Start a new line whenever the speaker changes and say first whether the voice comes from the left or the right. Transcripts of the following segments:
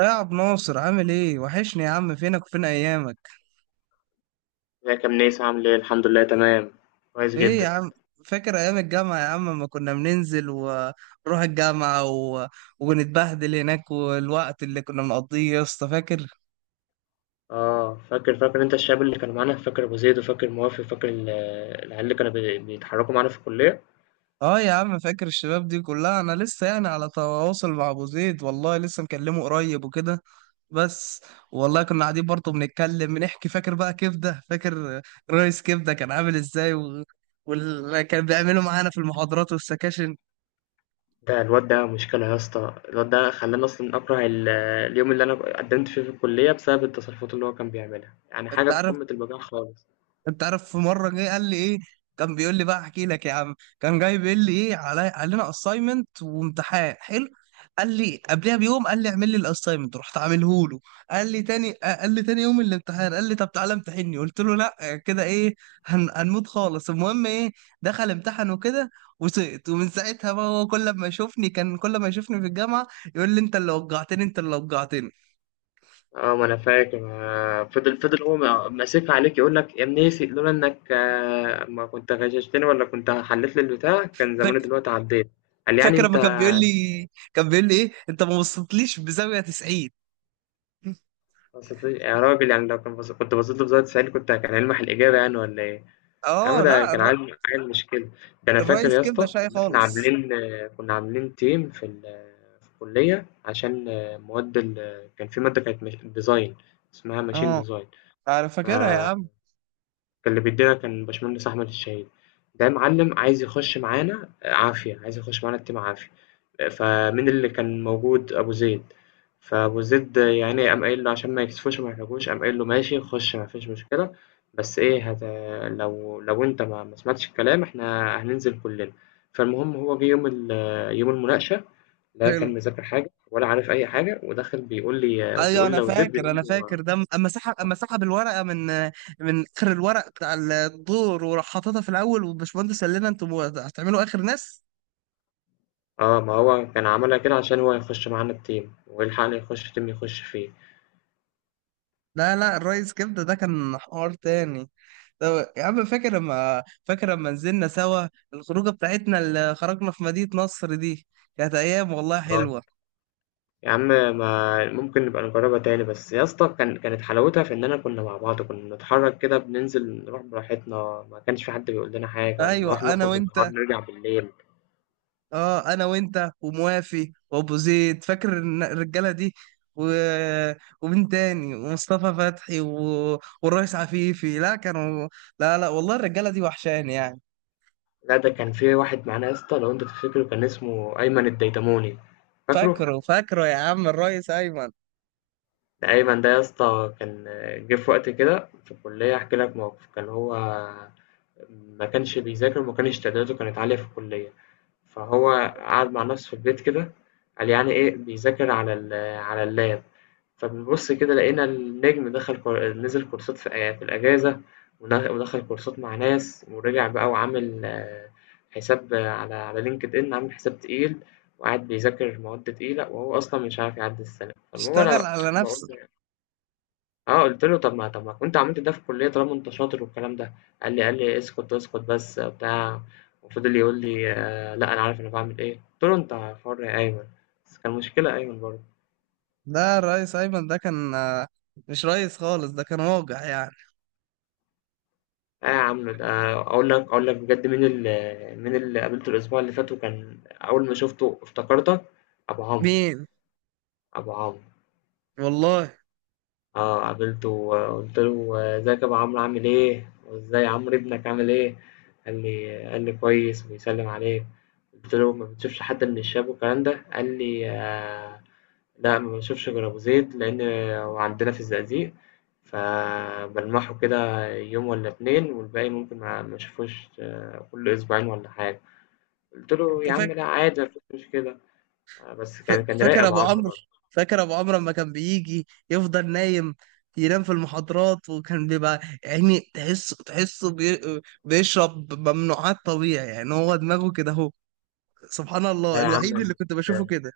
right: إيه يا عبد ناصر، عامل ايه؟ وحشني يا عم، فينك وفين ايامك؟
left: ازيك يا منيس؟ عامل ايه؟ الحمد لله، تمام، كويس
right: ايه
left: جدا.
right: يا عم، فاكر ايام الجامعه يا عم لما كنا بننزل ونروح الجامعه ونتبهدل هناك والوقت اللي كنا بنقضيه يا اسطى؟ فاكر؟
left: اه، فاكر انت الشباب اللي كانوا معانا، فاكر ابو زيد وفاكر موافي، فاكر العيال اللي كانوا بيتحركوا معانا في الكليه.
right: اه يا عم، فاكر الشباب دي كلها. انا لسه يعني على تواصل مع ابو زيد، والله لسه مكلمه قريب وكده. بس والله كنا قاعدين برضه بنتكلم بنحكي. فاكر بقى كبده؟ فاكر رئيس كبده كان عامل ازاي واللي كان بيعمله معانا في المحاضرات والسكاشن؟
left: ده الواد ده مشكله يا اسطى، الواد ده خلاني اصلا اكره اليوم اللي انا قدمت فيه في الكليه بسبب التصرفات اللي هو كان بيعملها، يعني
right: انت
left: حاجه في
right: عارف،
left: قمه البجاعه خالص.
right: انت عارف في مره جه قال لي ايه، كان بيقول لي بقى، احكي لك يا عم، كان جاي بيقول لي ايه: علينا اساينمنت وامتحان حلو. قال لي قبلها بيوم، قال لي اعمل لي الاساينمنت، رحت عامله له. قال لي تاني قال لي تاني يوم الامتحان قال لي طب تعالى امتحني. قلت له لا كده ايه، هنموت خالص. المهم ايه، دخل امتحن وكده وسقط. ومن ساعتها بقى هو كل ما يشوفني، كان كل ما يشوفني في الجامعه يقول لي انت اللي وجعتني، انت اللي وجعتني.
left: اه ما انا فاكر. فضل هو ماسك عليك يقول لك: يا منيسي، لولا انك ما كنت غششتني ولا كنت حلت لي البتاع كان زماني
right: فاك-
left: دلوقتي عديت. قال لي: يعني
right: فاكر
left: انت
right: لما كان بيقول لي، كان بيقول لي ايه، انت ما بصيتليش بزاويه 90؟
left: بسط لي يا راجل، يعني لو كان كنت بصيت له بزاوية 90 كنت كان هيلمح الإجابة يعني ولا إيه؟ يا عم
right: اه.
left: ده
right: لا
left: كان
right: الر-
left: عيل عيل، مش كده؟ ده أنا فاكر
right: الريس
left: يا
right: كبده
left: اسطى
right: شاي
left: كنا إحنا
right: خالص.
left: عاملين، كنا عاملين تيم في في الكلية، عشان مواد كان في مادة كانت مش... ديزاين، اسمها ماشين
right: اه
left: ديزاين.
right: انا فاكرها يا عم.
left: كان اللي بيدينا كان باشمهندس أحمد الشهيد، ده معلم عايز يخش معانا، عافية، عايز يخش معانا الteam، عافية. فمين اللي كان موجود؟ أبو زيد. فأبو زيد يا عيني قام قايل له، عشان ما يكسفوش وما يحرجوش، قام قايل له: ماشي، خش، ما فيش مشكلة، بس إيه؟ لو أنت ما سمعتش الكلام إحنا هننزل كلنا. فالمهم هو جه يوم المناقشة، لا كان
right: حلو.
left: مذاكر حاجة ولا عارف أي حاجة، وداخل بيقول لي
right: ايوه
left: وبيقول
right: انا
left: لأبو زيد،
right: فاكر،
left: بيقول
right: انا فاكر
left: له:
right: ده اما سحب، اما سحب الورقه من اخر الورق بتاع الدور وراح حاططها في الاول، والباشمهندس قال لنا انتوا هتعملوا اخر ناس.
left: ما هو كان عملها كده عشان هو يخش معانا الteam ويلحقنا، يخش team يخش فيه.
right: لا لا، الريس كبده ده كان حوار تاني. طب يا عم فاكر لما، فاكر لما نزلنا سوا الخروجه بتاعتنا اللي خرجنا في مدينه نصر دي؟ كانت ايام والله
left: آه،
right: حلوه.
left: يا عم، ما ممكن نبقى نجرّبها تاني، بس يا اسطى كان كانت حلاوتها في إننا كنا مع بعض، كنا بنتحرّك كده، بننزل نروح براحتنا، ما كانش في حد بيقول لنا حاجة،
right: ايوه
left: نروح
right: انا
left: نخرج بالنهار
right: وانت.
left: نرجع بالليل.
right: اه انا وانت وموافي وابو زيد، فاكر الرجاله دي و... ومين تاني؟ ومصطفى فتحي والريس عفيفي. لا كانوا، لا لا والله الرجاله دي وحشاني يعني.
left: لأ، ده كان في واحد معانا يا اسطى، لو أنت تفتكره، كان اسمه أيمن الديدموني، فاكره؟
right: فاكره، فاكره يا عم الريس ايمن.
left: ده أيمن ده يا اسطى كان جه في وقت كده في الكلية، هاحكي لك موقف. كان هو ما كانش بيذاكر وما كانش تقديراته كانت عالية في الكلية، فهو قعد مع نفسه في البيت كده، قال يعني إيه، بيذاكر على على اللاب. فبنبص كده لقينا النجم دخل نزل كورسات في الأجازة، ودخل كورسات مع ناس، ورجع بقى وعامل حساب على لينكد إن، عامل حساب تقيل، وقاعد بيذاكر مواد تقيلة وهو أصلا مش عارف يعدي السنة. فالمهم
right: اشتغل
left: أنا
right: على
left: بقول
right: نفسه.
left: آه، قُلت له: طَب ما كنت عملت ده في الكُلّية طالما أنت شاطر والكلام ده. قال لي: اسكت، اسكت بس، بتاع. وفضل يقول لي: لأ، أنا عارف أنا باعمل إيه. قُلت له: أنت حُر يا أيمن. بس كان مشكلة أيمن برضه.
right: ده الريس ايمن ده كان آه، مش ريس خالص، ده كان واجع يعني.
left: آه يا عم ده، أقول لك بجد، مين مين اللي قابلته الأسبوع اللي فات وكان أول ما شُفته افتكرتك؟ أبو عمرو.
right: مين؟
left: أبو عمرو.
right: والله.
left: آه، قابلته وقلت له: ازيك يا ابو عمرو، عامل ايه؟ وازاي عمرو ابنك، عامل ايه؟ قال لي: كويس وبيسلم عليك. قلت له: ما بتشوفش حد من الشباب والكلام ده؟ قال لي: لا، ما بشوفش غير ابو زيد، لان هو عندنا في الزقازيق، فبلمحه كده يوم ولا اتنين، والباقي ممكن ما اشوفوش، كل اسبوعين ولا حاجه. قلت له:
right: انت
left: يا عم،
right: فاكر؟
left: لا عادي، مفيش مشكله. بس
right: ف-
left: كان رايق
right: فاكر
left: ابو
right: ابو
left: عمرو
right: عمرو؟
left: برضه.
right: فاكر ابو عمرو لما كان بيجي يفضل نايم، ينام في المحاضرات، وكان بيبقى يعني تحس، بيشرب ممنوعات طبيعي، يعني هو دماغه كده اهو. سبحان
left: لا
right: الله،
left: يا عم،
right: الوحيد اللي كنت بشوفه كده.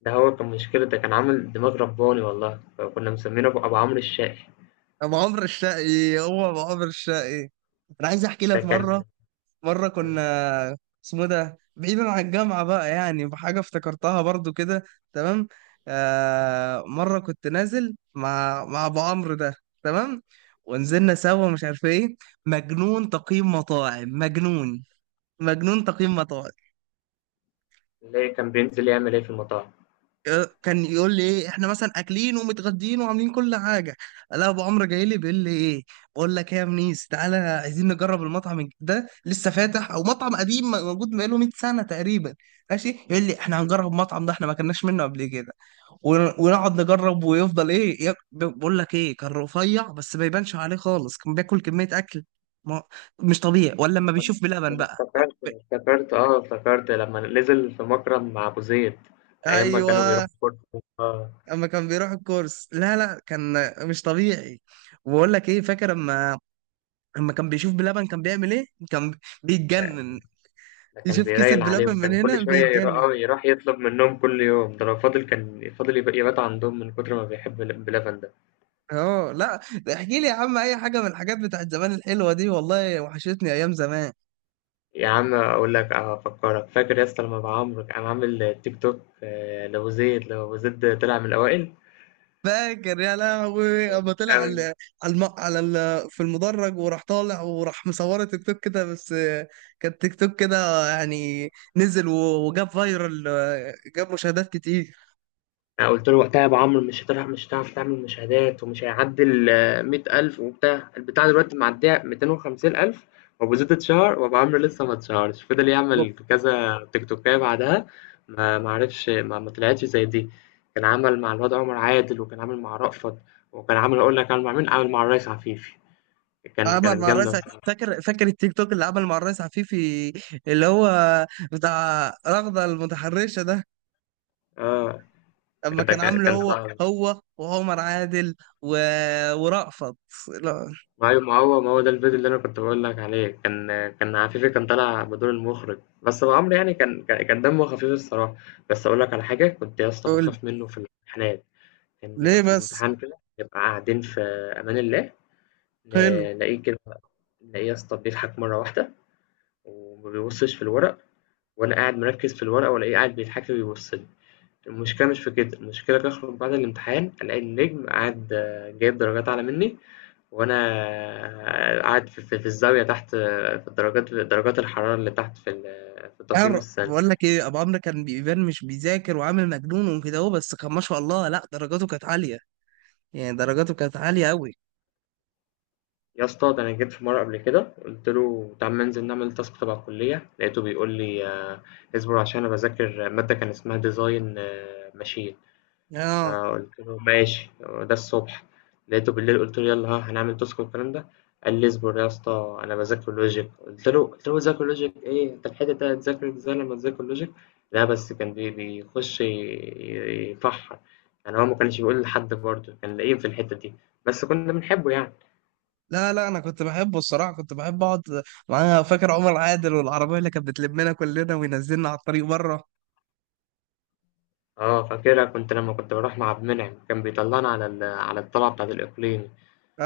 left: ده هو كان مشكلة، ده كان عامل دماغ رباني والله، فكنا مسمينه أبو عمرو الشقي.
right: ابو عمرو الشقي، هو ابو عمرو الشقي. انا عايز احكي
left: ده
right: لك
left: كان.
right: مره، مرة
left: آه،
right: كنا، اسمه ده بعيدا عن الجامعة بقى، يعني بحاجة افتكرتها برضو كده. تمام. آه مرة كنت نازل مع أبو عمرو ده. تمام. ونزلنا سوا مش عارف ايه. مجنون تقييم مطاعم، مجنون، مجنون تقييم مطاعم.
left: اللي كان بينزل يعمل إيه في المطاعم.
right: كان يقول لي ايه احنا مثلا اكلين ومتغدين وعاملين كل حاجه، لا ابو عمرو جاي لي بيقول لي ايه، بقول لك ايه يا منيس، تعالى عايزين نجرب المطعم ده لسه فاتح، او مطعم قديم موجود بقاله 100 سنه تقريبا. ماشي يقول لي احنا هنجرب المطعم ده، احنا ما كناش منه قبل كده ونقعد نجرب ويفضل ايه بقول لك ايه، كان رفيع بس ما يبانش عليه خالص، كان بياكل كميه اكل ما- مش طبيعي، ولا لما
left: ما أنا
right: بيشوف
left: ما
right: بلبن
left: أنا
right: بقى.
left: افتكرت،
right: ب-
left: افتكرت لما نزل في مكرم مع أبو زيد أيام ما
right: ايوه.
left: كانوا بيروحوا كورة. آه،
right: اما كان بيروح الكورس، لا لا كان مش طبيعي. وبقول لك ايه، فاكر اما، اما كان بيشوف بلبن كان بيعمل ايه؟ كان بيتجنن.
left: ده كان
right: يشوف كيسة
left: بيرايل عليه،
right: بلبن من
left: وكان كل
right: هنا
left: شوية يروح،
right: بيتجنن.
left: يروح يطلب منهم كل يوم، ده لو فاضل كان فاضل يبات عندهم من كتر ما بيحب بلبن ده.
right: اه لا. احكي لي يا عم اي حاجه من الحاجات بتاعت زمان الحلوه دي، والله وحشتني ايام زمان.
left: يا عم اقول لك، افكرك، فاكر يا اسطى لما ابو عمرو كان عامل تيك توك؟ لو زيد طلع من الاوائل.
right: فاكر يا لهوي اما طلع
left: انا
right: على، في المدرج وراح طالع وراح مصوره تيك توك كده بس آه، كان تيك توك كده يعني، نزل وجاب فايرال آه، جاب مشاهدات كتير.
left: أنا قلت له وقتها: يا ابو عمرو مش هتلعب، مش هتعرف تعمل مشاهدات، ومش هيعدي ال 100,000، وبتاع البتاع دلوقتي معديه 250,000. وابو زيد اتشهر وابو عمرو لسه ما اتشهرش، فضل يعمل كذا تيك توكايه بعدها، ما عرفش، ما طلعتش زي دي. كان عمل مع الواد عمر عادل، وكان عامل مع رأفت، وكان عامل، اقول لك عامل مع مين، عامل مع الريس عفيفي. كان
right: عمل
left: كانت
right: مع
left: جامده.
right: الريس ع- فاكر، فاكر التيك توك اللي عمل مع الريس عفيفي، اللي هو بتاع رغدة المتحرشة ده؟
left: آه،
right: اما
left: ده
right: كان
left: كان
right: عامله
left: كان
right: هو،
left: صعب.
right: هو وعمر عادل و... ورأفت. لا.
left: ما هو ده الفيديو اللي أنا كنت بقول لك عليه، كان عفيفي كان طالع بدور المخرج، بس أبو عمرو يعني كان دمه خفيف الصراحة. بس أقول لك على حاجة، كنت يا اسطى
right: قول
left: بخاف منه في الامتحانات. كان بيبقى
right: ليه
left: في
right: بس.
left: الامتحان كده، نبقى قاعدين في أمان الله،
right: حلو.
left: نلاقيه كده، نلاقيه يا اسطى بيضحك مرة واحدة وما بيبصش في الورق، وأنا قاعد مركز في الورقة وألاقيه قاعد بيضحك لي وبيبص لي. المشكلة مش في كده، المشكلة بخرج بعد الامتحان ألاقي النجم قاعد، جايب درجات أعلى مني، وانا قاعد في في الزاويه تحت، في درجات الحراره اللي تحت في في التقييم
right: حر،
left: السنوي.
right: بقول لك ايه، ابو عمرو كان بيبان مش بيذاكر وعامل مجنون وكده، هو بس كان ما شاء الله لا، درجاته كانت عالية يعني، درجاته كانت عالية قوي.
left: يا اسطى، ده انا جيت في مره قبل كده، قلت له: تعال ما ننزل نعمل تاسك تبع الكليه. لقيته بيقول لي: اصبر عشان انا بذاكر ماده كان اسمها ديزاين ماشين.
right: اه.
left: فقُلت له: ماشي. ده الصبح. لقيته بالليل، قُلت له: يالّا، ها هنعمل تاسك والكلام ده. قال لي: اصبر يا اسطى أنا باذاكر logic. قُلت له: باذاكر logic إيه؟ أنت الحتة دي هتذاكر إزاي لمّا تذاكر logic؟ لأ بس كان بيخش يفحّر، يعني هو ما كانش بيقول لحد برضه، كان لئيم في الحتة دي، بس كُنّا بنحبه يعني.
right: لا لا انا كنت بحبه الصراحه، كنت بحب اقعد معايا. فاكر عمر عادل والعربيه اللي كانت بتلمنا كلنا وينزلنا على الطريق بره؟
left: آه فاكرها. كنت لمّا كنت باروح مع عبد المنعم، كان بيطلّعنا على على الطلعة بتاعة الإقليمي.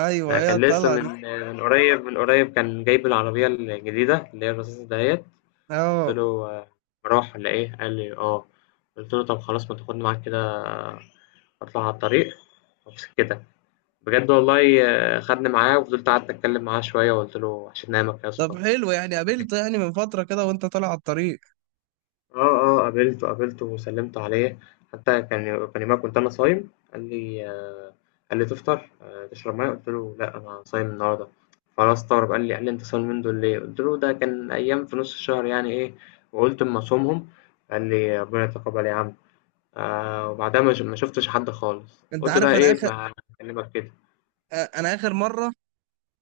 right: ايوه
left: لأ
right: هي
left: كان لسه
right: الطلعه
left: من
right: دي.
left: من قريب من قريب، كان جايب العربية الجديدة اللي هي الرصاصة دهيّة. قُلت
right: اه.
left: له: مروّح والّا إيه؟ قال لي: آه. قُلت له: طب خلاص، ما تاخدني معاك كده، أطلع على الطريق وأبص كده. بجد والله، خدني معاه وفضلت قعدت أتكلم معاه شوية، وقُلت له: عشان أنامك يا
right: طب
left: اسطى.
right: حلو يعني،
left: والدنيا
right: قابلته يعني من فتره كده وانت طالع على الطريق؟
left: آه. آه، قابلته، قابلته وسلِّمت عليه، حتى كان يومها كنت أنا صايم، قال لي، قال لي: تفطر، تشرب مَيّة؟ قُلت له: لأ، أنا صايم النهارده. فأنا استغرب، قال لي: أنت صايم اليومين دول ليه؟ قُلت له: ده كان أيام في نُص الشهر يعني إيه، وقُلت أمّا أصومهم. قال لي: ربنا يتقبّل يا عم. وبعدها ما شُفتش حد خالص،
right: انت
left: قُلت بقى
right: عارف انا
left: إيه،
right: اخر
left: ما أكلّمك كده.
right: آه، انا اخر مره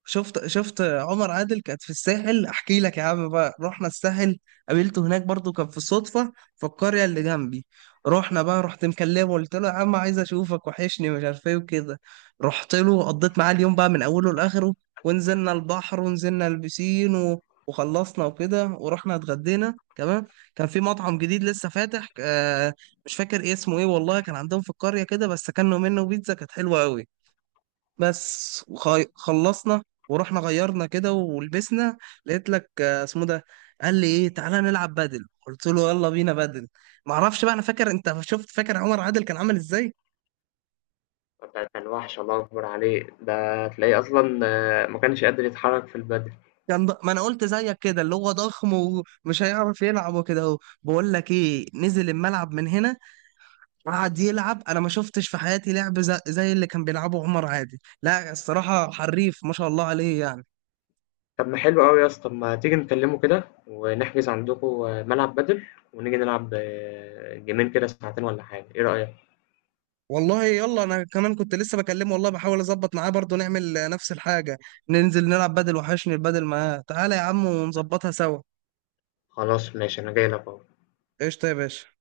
right: شفت، شفت عمر عادل كانت في الساحل. احكي لك يا عم، بقى رحنا الساحل، قابلته هناك برضو، كان في صدفة في القرية اللي جنبي. رحنا بقى، رحت مكلمه، قلت له يا عم عايز اشوفك، وحشني مش عارف ايه وكده. رحت له، قضيت معاه اليوم بقى من اوله لاخره. ونزلنا البحر ونزلنا البسين وخلصنا وكده، ورحنا اتغدينا كمان. كان في مطعم جديد لسه فاتح آه، مش فاكر إيه اسمه، ايه والله، كان عندهم في القرية كده بس كانوا منه بيتزا كانت حلوة قوي. بس خلصنا ورحنا غيرنا كده ولبسنا. لقيت لك آه، اسمه ده، قال لي ايه تعالى نلعب بدل، قلت له يلا بينا بدل. ما اعرفش بقى، انا فاكر، انت شفت فاكر عمر عادل كان عامل ازاي؟
left: ده كان وَحش، الله أكبر عليه، ده تلاقيه أصلًا، ما كانش قادر يتحرّك في البدن.
right: ما انا قلت زيك كده، اللي هو ضخم ومش هيعرف يلعب وكده اهو، بقول لك ايه، نزل الملعب من هنا قعد يلعب، انا ما شفتش في حياتي لعب زي اللي كان بيلعبه عمر عادل. لا الصراحة حريف ما شاء الله عليه يعني.
left: طب ما حلو أوي يا اسطى، طب ما تيجي نكلمه كده ونحجز عندكوا ملعب بدل، ونيجي نلعب، جيمين كده ساعتين ولا حاجة، إيه رأيك؟
right: والله يلا، انا كمان كنت لسه بكلمه والله بحاول اظبط معاه برضه نعمل آه، نفس الحاجه، ننزل نلعب بدل، وحشني البدل معاه. تعالى يا عم ونظبطها سوا.
left: خلاص ماشي، أنا جاي لك أهو.
right: قشطه يا باشا.